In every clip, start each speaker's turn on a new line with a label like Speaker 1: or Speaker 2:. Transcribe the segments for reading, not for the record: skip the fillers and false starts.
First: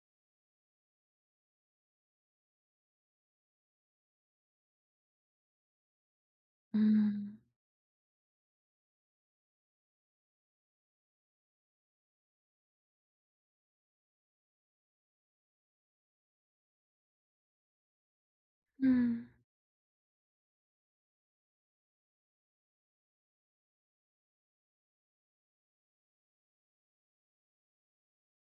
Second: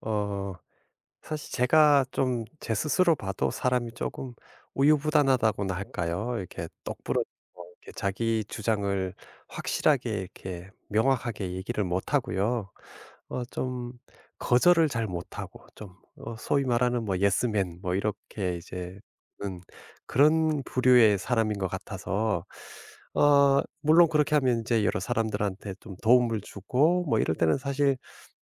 Speaker 1: 어 사실 제가 좀 제 스스로 봐도 사람이 조금 우유부단하다고나 할까요? 이렇게 똑부러지고
Speaker 2: 음.
Speaker 1: 이렇게 자기 주장을 확실하게 이렇게 명확하게 얘기를 못 하고요. 좀 거절을 잘 못 하고 좀 소위 말하는 뭐 예스맨 뭐 이렇게 이제
Speaker 2: 음.
Speaker 1: 는 그런 부류의 사람인 것 같아서, 물론 그렇게 하면 이제 여러 사람들한테 좀 도움을 주고 뭐 이럴 때는 사실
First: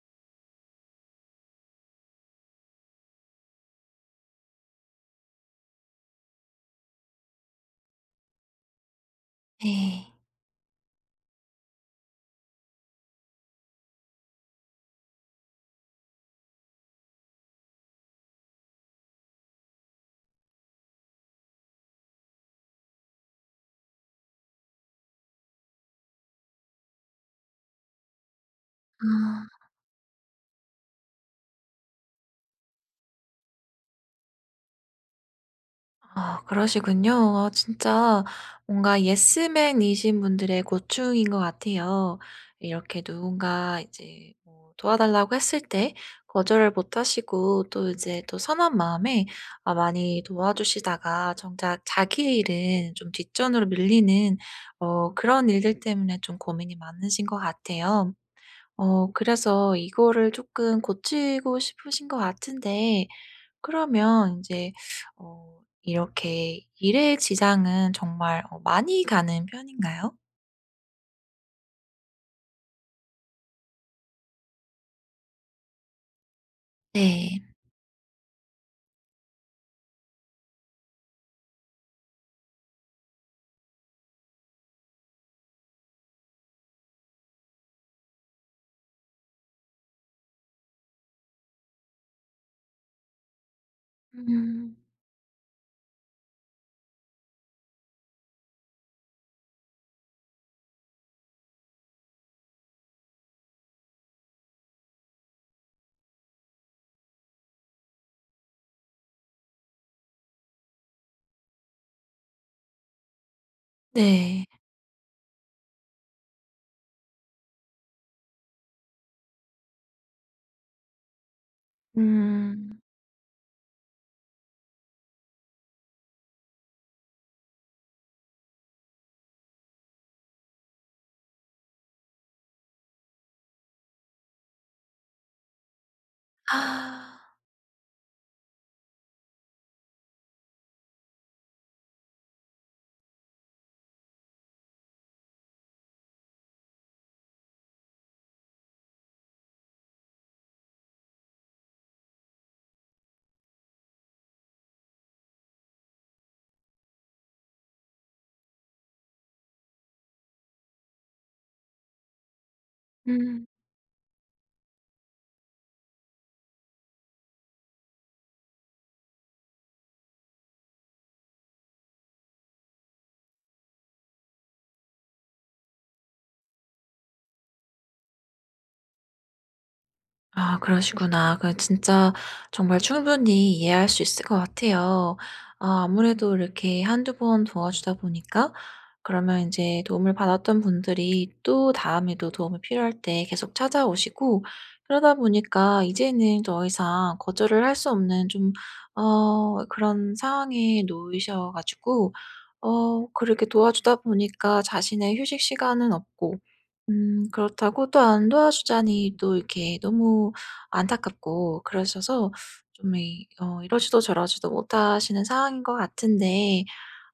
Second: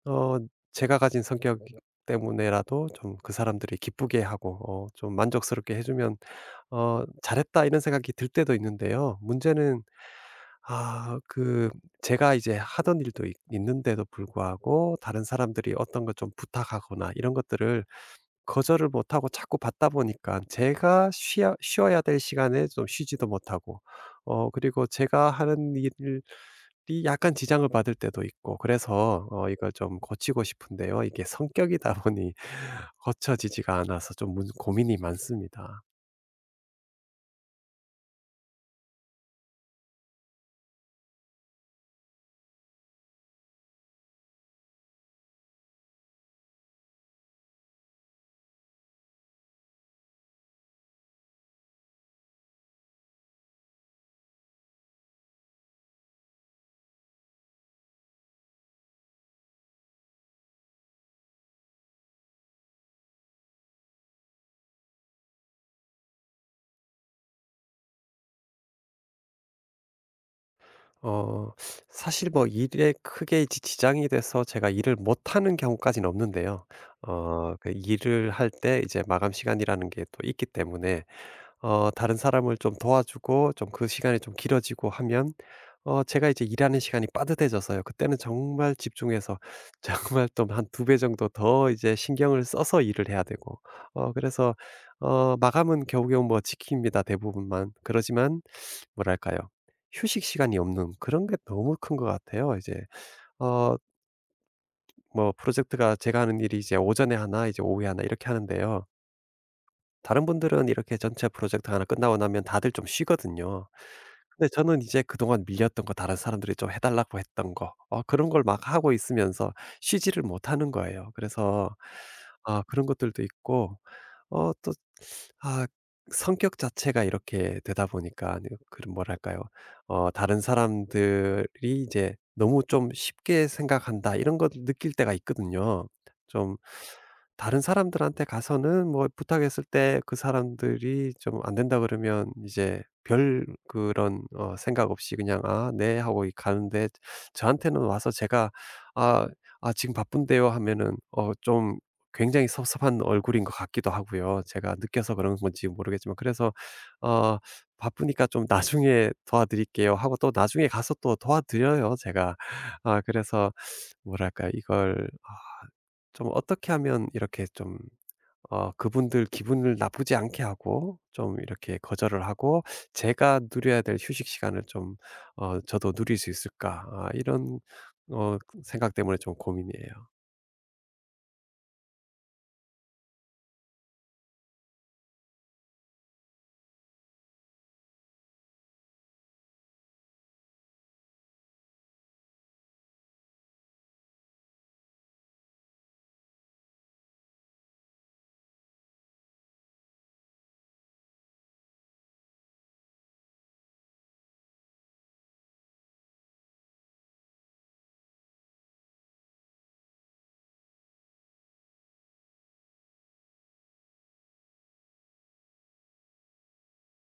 Speaker 1: 어 제가 가진 성격 때문에라도 좀 그 사람들이 기쁘게 하고 좀 만족스럽게 해 주면 '잘했다.' 이런 생각이 들 때도 있는데요. 문제는
Speaker 2: 네.
Speaker 1: 아 그 제가 이제 하던 일도 있 있는데도 불구하고, 다른 사람들이 어떤 것 좀 부탁하거나 이런 것들을 거절을 못 하고 자꾸 받다 보니까 제가 쉬어야 될 시간에 좀 쉬지도 못하고, 그리고 제가 하는 일이 약간 지장을 받을 때도 있고 그래서
Speaker 2: 아.
Speaker 1: 이걸 좀 고치고 싶은데요. 이게 성격이다 보니 고쳐지지가 않아서 좀 문 고민이 많습니다.
Speaker 2: 아 그러시군요. 아 진짜 뭔가 예스맨이신 분들의 고충인 것 같아요. 이렇게 누군가 이제 뭐 도와달라고 했을 때 거절을 못 하시고 또 이제 또 선한 마음에 아 많이 도와주시다가 정작 자기 일은 좀 뒷전으로 밀리는 그런 일들 때문에 좀 고민이 많으신 것 같아요. 그래서 이거를 조금 고치고 싶으신 것 같은데, 그러면 이제 이렇게 일의 지장은 정말 많이 가는 편인가요?
Speaker 1: 어 사실 뭐 일에 크게 지 지장이 돼서 제가 일을 못하는 경우까지는 없는데요.
Speaker 2: 네.
Speaker 1: 그 일을 할 때 이제 마감 시간이라는 게 또 있기 때문에, 다른 사람을 좀 도와주고 좀 그 시간이 좀 길어지고 하면 제가 이제 일하는 시간이 빠듯해져서요. 그때는 정말 집중해서 정말 또 한 두 배 정도 더 이제 신경을 써서 일을 해야 되고, 어 그래서
Speaker 2: 음.
Speaker 1: 어 마감은 겨우겨우 뭐 지킵니다 대부분만. 그러지만 뭐랄까요? 휴식 시간이 없는 그런 게 너무 큰 것 같아요. 이제 어 뭐 프로젝트가, 제가 하는 일이 이제 오전에 하나 이제 오후에 하나 이렇게 하는데요. 다른 분들은 이렇게 전체 프로젝트 하나 끝나고 나면 다들 좀 쉬거든요.
Speaker 2: 네.
Speaker 1: 근데 저는 이제 그동안 밀렸던 거, 다른 사람들이 좀 해달라고 했던 거, 어, 그런 걸 막 하고 있으면서 쉬지를 못하는 거예요. 그래서 아,
Speaker 2: 음.
Speaker 1: 그런 것들도 있고 또 아 성격 자체가 이렇게 되다 보니까 그런 뭐랄까요. 다른 사람들이 이제 '너무 좀 쉽게 생각한다.' 이런 걸 느낄 때가 있거든요. 좀
Speaker 2: 아.
Speaker 1: 다른 사람들한테 가서는 뭐 부탁했을 때 그 사람들이 좀 안 된다 그러면 이제 별 그런 생각 없이 그냥 "아 네." 하고 이 가는데, 저한테는 와서 제가 "아 아 지금 바쁜데요." 하면은 어좀 굉장히 섭섭한 얼굴인 것 같기도 하고요. 제가 느껴서 그런 건지 모르겠지만, 그래서 어 "바쁘니까 좀 나중에 도와드릴게요." 하고 또 나중에 가서 또 도와드려요 제가. 아
Speaker 2: 음.
Speaker 1: 그래서 뭐랄까 이걸 아 좀 어떻게 하면 이렇게 좀 그분들 기분을 나쁘지 않게 하고 좀 이렇게 거절을 하고 제가 누려야 될 휴식 시간을 좀 저도 누릴 수 있을까? 아 이런 어 생각 때문에 좀 고민이에요.
Speaker 2: 아 그러시구나. 진짜 정말 충분히 이해할 수 있을 것 같아요. 아 아무래도 이렇게 한두 번 도와주다 보니까 그러면 이제 도움을 받았던 분들이 또 다음에도 도움이 필요할 때 계속 찾아오시고, 그러다 보니까 이제는 더 이상 거절을 할 수 없는 좀 그런 상황에 놓이셔 가지고 그렇게 도와주다 보니까 자신의 휴식 시간은 없고, 그렇다고 또 안 도와주자니 또 이렇게 너무 안타깝고 그러셔서 좀 이 어 이러지도 저러지도 못하시는 상황인 것 같은데,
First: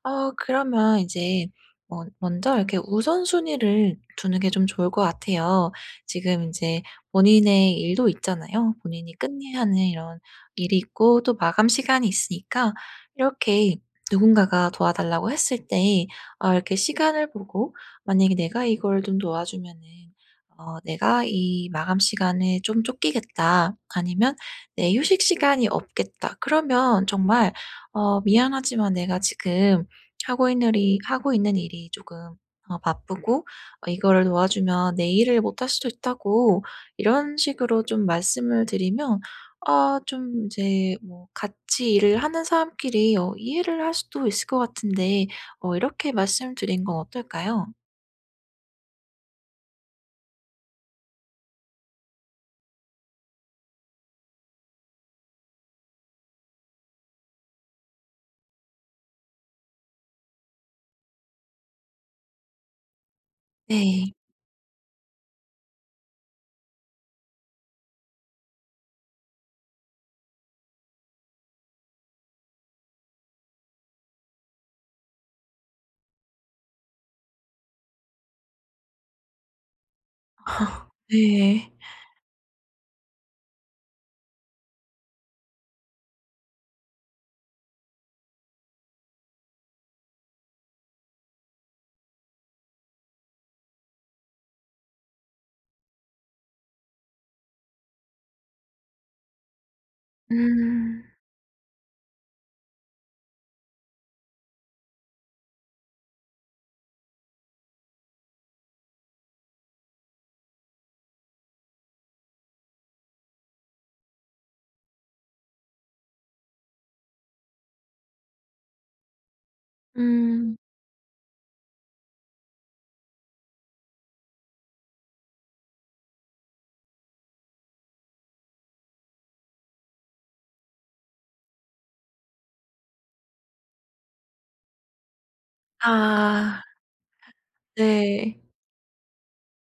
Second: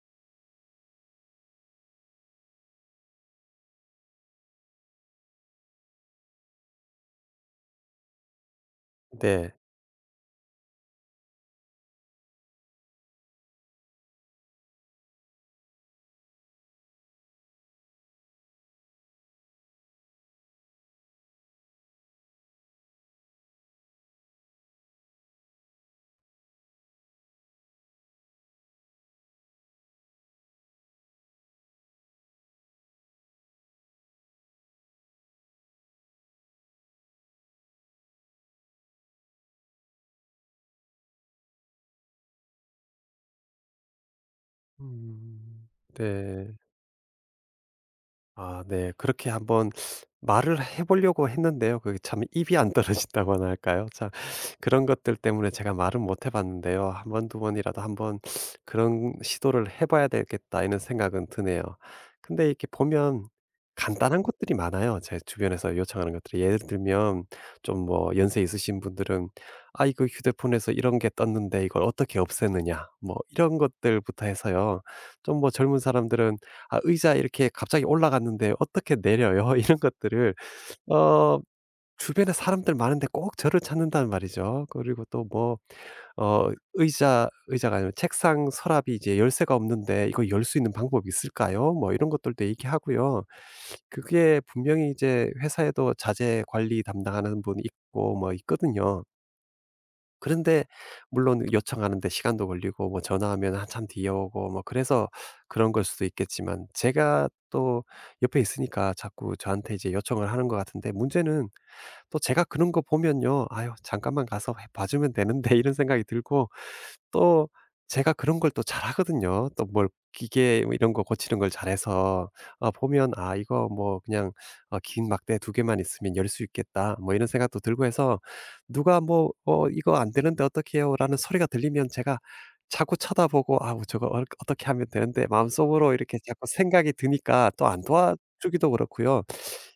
Speaker 2: 그러면 이제 뭐 먼저 이렇게 우선순위를 두는 게 좀 좋을 것 같아요. 지금 이제 본인의 일도 있잖아요. 본인이
Speaker 1: 네.
Speaker 2: 끝내야 하는 이런 일이 있고 또 마감 시간이 있으니까, 이렇게 누군가가 도와달라고 했을 때 이렇게 시간을 보고 만약에 '내가 이걸 좀 도와주면은 내가 이 마감 시간에 좀 쫓기겠다.' 아니면 '내 휴식 시간이 없겠다.' 그러면 정말 "미안하지만 내가 지금 하고 있는 일이 조금 바쁘고, 이거를 도와주면 내 일을 못 할 수도 있다."고 이런 식으로 좀 말씀을 드리면 아 좀 이제 뭐 같이 일을 하는 사람끼리 이해를 할 수도 있을 것 같은데,
Speaker 1: 음.
Speaker 2: 이렇게
Speaker 1: 네.
Speaker 2: 말씀드린 건 어떨까요?
Speaker 1: 아 네. 그렇게 한번 말을 해 보려고 했는데요. 그게 참 입이 안 떨어진다고나 할까요? 참 그런 것들 때문에 제가 말은 못 해 봤는데요. 한 번 두 번이라도 한 번 그런 시도를 해 봐야 되겠다, 이런 생각은 드네요. 근데 이렇게 보면
Speaker 2: 네.
Speaker 1: 간단한 것들이 많아요, 제 주변에서 요청하는 것들이. 예를 들면 좀 뭐 연세 있으신 분들은 "아 이거 휴대폰에서 이런 게 떴는데 이걸 어떻게 없애느냐." 뭐 이런 것들부터 해서요. 좀 뭐 젊은 사람들은 '아 의자 이렇게 갑자기 올라갔는데 어떻게 내려요?' 이런 것들을 어
Speaker 2: 네.
Speaker 1: 주변에 사람들 많은데 꼭 저를 찾는단 말이죠. 그리고 또 뭐 의자가 아니라 책상 서랍이 이제 열쇠가 없는데 '이거 열 수 있는 방법이 있을까요?' 뭐 이런 것들도 얘기하고요. 그게 분명히 이제 회사에도 자재 관리 담당하는 분이 있고 뭐 있거든요. 그런데
Speaker 2: 음.
Speaker 1: 물론 요청하는데 시간도 걸리고 뭐 전화하면 한참 뒤에 오고 뭐 그래서 그런 걸 수도 있겠지만, 제가 또 옆에 있으니까 자꾸 저한테 이제 요청을 하는 것 같은데, 문제는 또 제가 그런 거 보면요. '아유 잠깐만 가서 해 봐 주면 되는데.' 이런 생각이 들고, 또 제가 그런 걸 또 잘하거든요. 또 뭘
Speaker 2: 음.
Speaker 1: 기계 뭐 이런 거 고치는 걸 잘해서 아 보면 '아 이거 뭐 그냥 긴 막대 두 개만 있으면 열 수 있겠다.' 뭐 이런 생각도 들고 해서, 누가 뭐 "어 이거 안 되는데 어떻게 해요?"라는 소리가 들리면 제가 자꾸 쳐다보고 '아우 저거 어, 어떻게 하면 되는데.' 마음속으로 이렇게 자꾸
Speaker 2: 아.
Speaker 1: 생각이 드니까 또 안
Speaker 2: 네.
Speaker 1: 도와주기도 그렇고요.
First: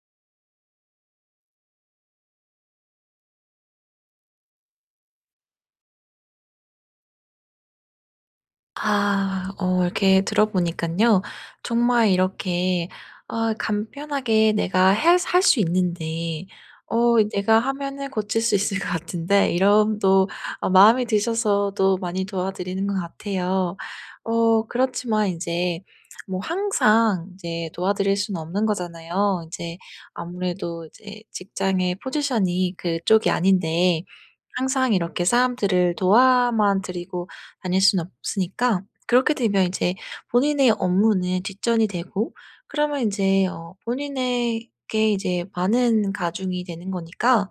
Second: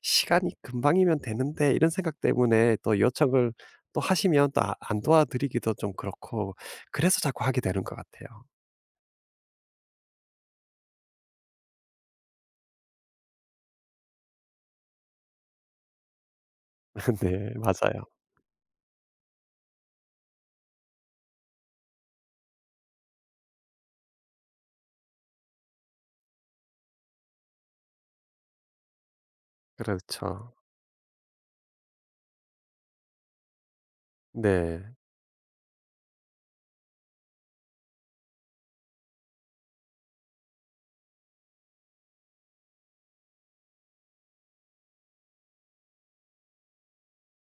Speaker 1: '시간이 금방이면 되는데.' 이런 생각 때문에 또 요청을 또 하시면 또 아 안 도와드리기도 좀 그렇고, 그래서 자꾸 하게 되는 것 같아요.
Speaker 2: 아 이렇게 들어보니까요, 정말 이렇게 간편하게 내가 해할 수 있는데
Speaker 1: 근데
Speaker 2: 내가
Speaker 1: 맞아요.
Speaker 2: 하면은 고칠 수 있을 것 같은데, 이런 또 마음이 드셔서 또 많이 도와드리는 것 같아요. 그렇지만 이제 뭐 항상 이제 도와드릴 수는 없는 거잖아요. 이제
Speaker 1: 그렇죠.
Speaker 2: 아무래도 이제 직장의 포지션이 그쪽이 아닌데
Speaker 1: 네.
Speaker 2: 항상 이렇게 사람들을 도와만 드리고 다닐 수는 없으니까, 그렇게 되면 이제 본인의 업무는 뒷전이 되고, 그러면 이제 본인에게 이제 많은 가중이 되는 거니까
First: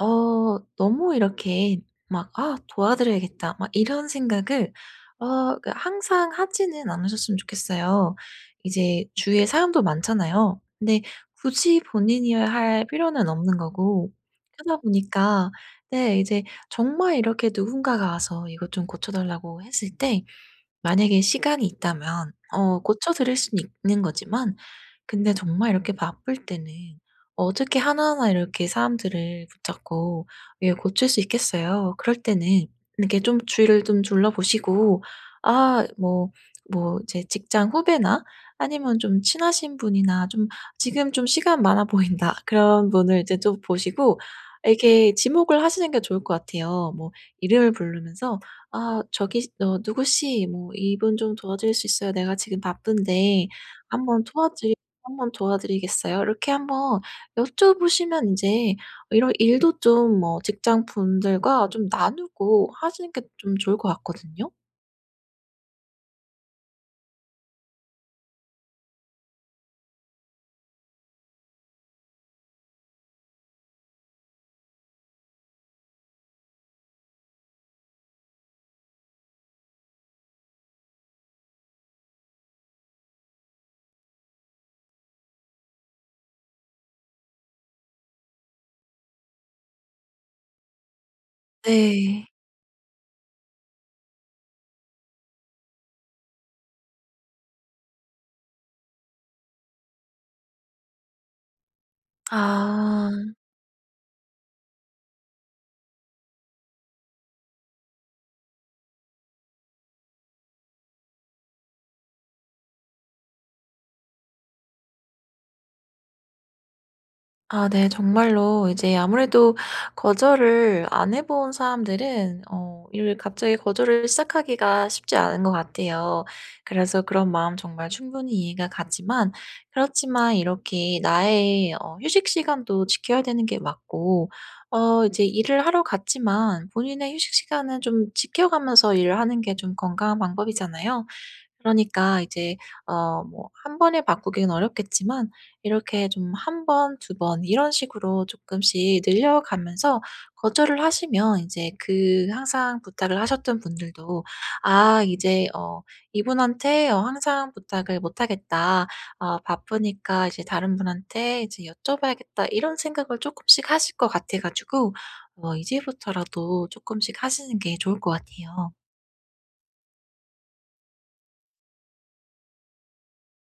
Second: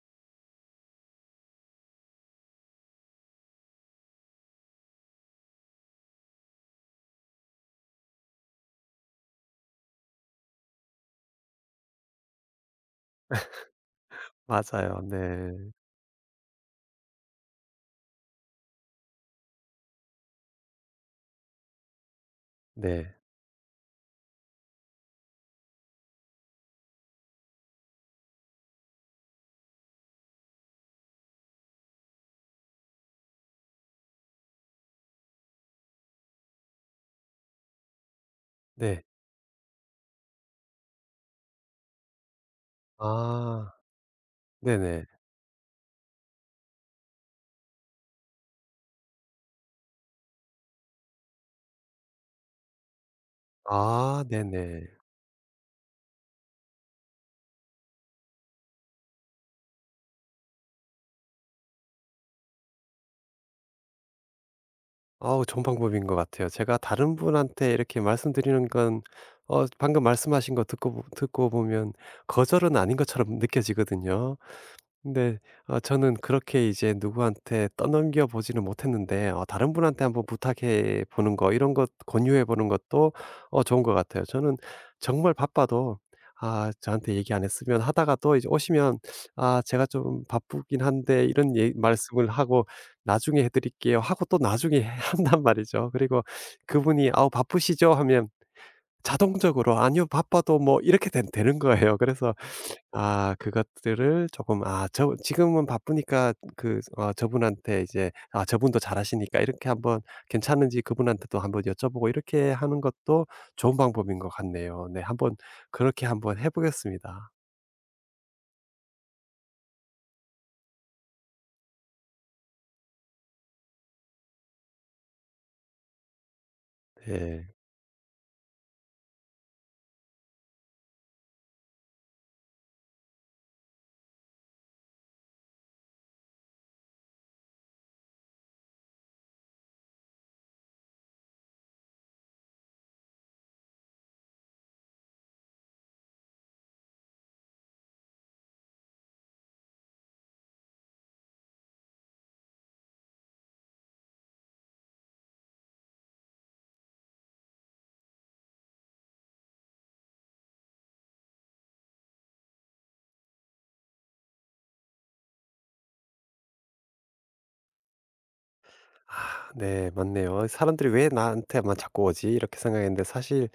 Speaker 2: 너무 이렇게 막 '아 도와드려야겠다.' 막 이런 생각을 항상 하지는 않으셨으면 좋겠어요. 이제 주위에 사람도 많잖아요. 근데 굳이 본인이어야 할 필요는 없는 거고, 그러다
Speaker 1: 맞아요.
Speaker 2: 보니까
Speaker 1: 네.
Speaker 2: 네 이제 정말 이렇게 누군가가 와서 이것 좀 고쳐 달라고 했을 때 만약에 시간이 있다면 고쳐
Speaker 1: 네.
Speaker 2: 드릴 수는 있는 거지만, 근데 정말 이렇게 바쁠 때는 어떻게 하나하나 이렇게 사람들을 붙잡고 예 고칠 수 있겠어요? 그럴 때는 이렇게 좀 주위를 좀 둘러보시고 아 뭐 이제 직장 후배나 아니면
Speaker 1: 네.
Speaker 2: 좀 친하신 분이나, 좀 지금 좀 시간 많아 보인다. 그런 분을 이제 좀
Speaker 1: 아.
Speaker 2: 보시고
Speaker 1: 네네.
Speaker 2: 이렇게 지목을 하시는 게 좋을 것 같아요. 뭐 이름을 부르면서 "아 저기 너 누구 씨 뭐 이분 좀 도와줄 수 있어요? 내가 지금 바쁜데 한번
Speaker 1: 아
Speaker 2: 도와주
Speaker 1: 네네.
Speaker 2: 한번 도와드리겠어요?" 이렇게 한번 여쭤보시면 이제 이런 일도 좀 뭐 직장분들과 좀 나누고 하시는 게 좀 좋을 것 같거든요.
Speaker 1: 아우 좋은 방법인 것 같아요. 제가 다른 분한테 이렇게 말씀드리는 건, 방금 말씀하신 거 듣고 보면 거절은 아닌 것처럼 느껴지거든요. 네. 저는 그렇게 이제 누구한테 떠넘겨 보지는 못했는데, 어 다른 분한테 한번 부탁해 보는 거, 이런 것 권유해 보는 것도 좋은 것 같아요. 저는 정말 바빠도 '아 저한테 얘기 안 했으면.' 하다가 또 이제 오시면 "아 제가 좀 바쁘긴 한데." 이런 예 말씀을
Speaker 2: 네.
Speaker 1: 하고, "나중에 해 드릴게요." 하고 또 나중에 한단 말이죠. 그리고 그분이 "아우 바쁘시죠?" 하면 자동적으로 "아니요. 바빠도." 뭐 이렇게 된 되는 거예요. 그래서
Speaker 2: 아.
Speaker 1: 아 그것들을 조금 아 저 지금은 바쁘니까 그 어 저분한테 이제, 아 저분도 잘하시니까 이렇게 한번 괜찮은지 그분한테도 한번 여쭤보고 이렇게 하는 것도 좋은 방법인 것 같네요. 네 한번 그렇게 한번 해 보겠습니다.
Speaker 2: 아 네. 정말로 이제 아무래도 거절을 안 해본 사람들은 이렇게 갑자기 거절을 시작하기가 쉽지 않은 것 같아요. 그래서 그런
Speaker 1: 네.
Speaker 2: 마음 정말 충분히 이해가 가지만, 그렇지만 이렇게 나의 휴식 시간도 지켜야 되는 게 맞고, 이제 일을 하러 갔지만 본인의 휴식 시간은 좀 지켜가면서 일을 하는 게 좀 건강한 방법이잖아요. 그러니까 이제 뭐 한 번에 바꾸기는 어렵겠지만, 이렇게 좀 한 번, 두 번 이런 식으로 조금씩 늘려가면서 거절을 하시면 이제 그 항상 부탁을 하셨던 분들도 '아 이제 이분한테 항상 부탁을 못 하겠다. 바쁘니까 이제 다른 분한테 이제 여쭤봐야겠다.' 이런 생각을 쪼끔씩 하실 것 같아 가지고 이제부터라도 쪼끔씩 하시는 게 좋을 것 같아요.
Speaker 1: 아 네 맞네요. '사람들이 왜 나한테만 자꾸 오지?' 이렇게 생각했는데, 사실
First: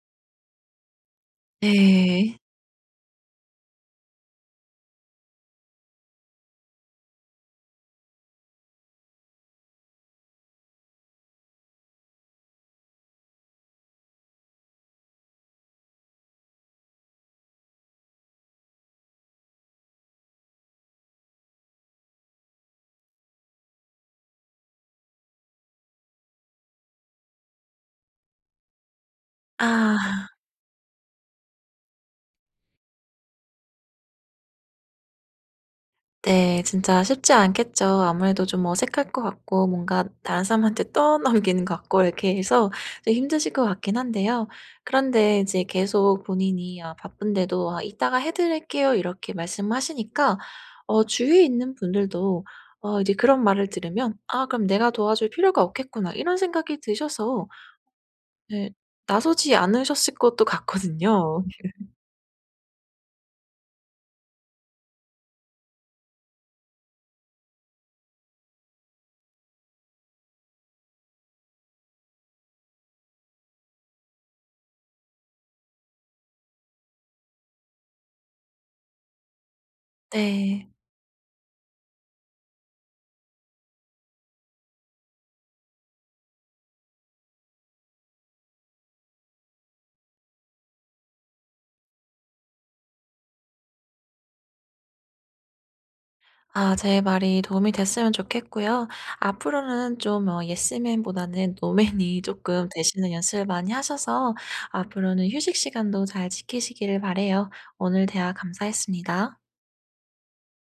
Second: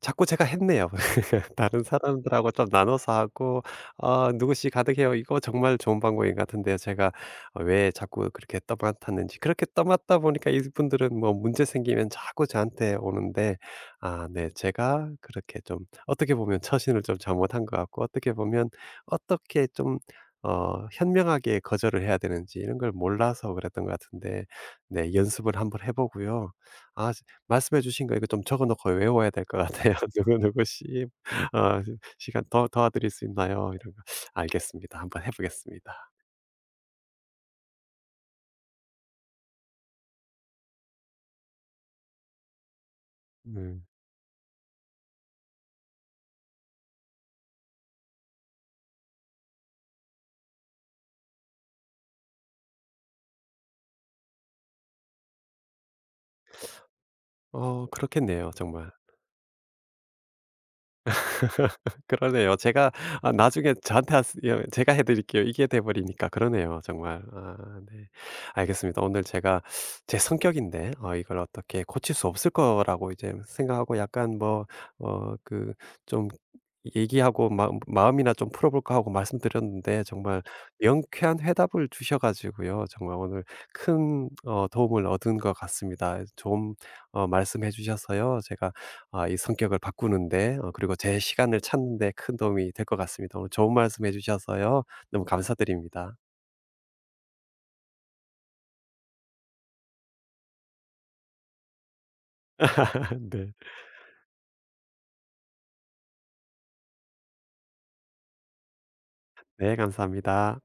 Speaker 1: 자꾸 제가 했네요. 다른
Speaker 2: 네.
Speaker 1: 사람들하고 좀 나눠서 하고 "아 누구씩 가득해요." 이거 정말 좋은 방법인 것 같은데요. 제가 왜 자꾸 그렇게 떠맡았는지, 그렇게 떠맡다 보니까 이분들은 뭐 문제 생기면 자꾸 저한테 오는데, 아 네 제가 그렇게 좀 어떻게 보면 처신을 좀 잘못한 것 같고, 어떻게 보면 어떻게 좀 현명하게 거절을 해야 되는지 이런 걸 몰라서 그랬던 것 같은데, 네 연습을 한번 해 보고요. 아 말씀해 주신 거 이거 좀 적어 놓고 외워야 될 것 같아요.
Speaker 2: 아.
Speaker 1: 누구누구 씨, 어 "시간 더 도와드릴 수 있나요?" 이런 거. 알겠습니다. 한번 해 보겠습니다.
Speaker 2: 네. 진짜 쉽지 않겠죠. 아무래도 좀 어색할 것 같고 뭔가 다른 사람한테 떠넘기는 것 같고, 이렇게 해서 좀 힘드실 것
Speaker 1: 음,
Speaker 2: 같긴 한데요. 그런데 이제 계속 본인이 아 바쁜데도 "아 이따가 해 드릴게요." 이렇게 말씀하시니까 주위에 있는 분들도 이제 그런 말을 들으면 '아 그럼 내가 도와줄 필요가 없겠구나.' 이런 생각이 드셔서
Speaker 1: 어 그렇겠네요
Speaker 2: 네
Speaker 1: 정말.
Speaker 2: 나서지 않으셨을 것도 같거든요.
Speaker 1: 그러네요. 제가 아 나중에 저한테 하스 예, 제가 해 드릴게요. 이게 돼 버리니까 그러네요 정말. 아 네. 알겠습니다. 오늘 제가 제 성격인데 이걸 어떻게 고칠 수 없을 거라고 이제 생각하고, 약간 뭐어그좀 얘기하고 마음이나 좀 풀어 볼까 하고 말씀드렸는데, 정말
Speaker 2: 네.
Speaker 1: 명쾌한 회답을 주셔 가지고요. 정말 오늘 큰 어 도움을 얻은 것 같습니다. 좀 말씀해 주셔서요. 제가 아 이 성격을 바꾸는데 그리고 제 시간을 찾는 데 큰 도움이 될 것 같습니다. 오늘 좋은 말씀해 주셔서요. 너무 감사드립니다.
Speaker 2: 아 제 말이 도움이 됐으면 좋겠고요. 앞으로는 좀 예스맨보다는 노맨이 조금 되시는 연습을
Speaker 1: 네.
Speaker 2: 많이 하셔서 앞으로는 휴식 시간도 잘 지키시기를 바라요. 오늘 대화 감사했습니다.
Speaker 1: 네 감사합니다.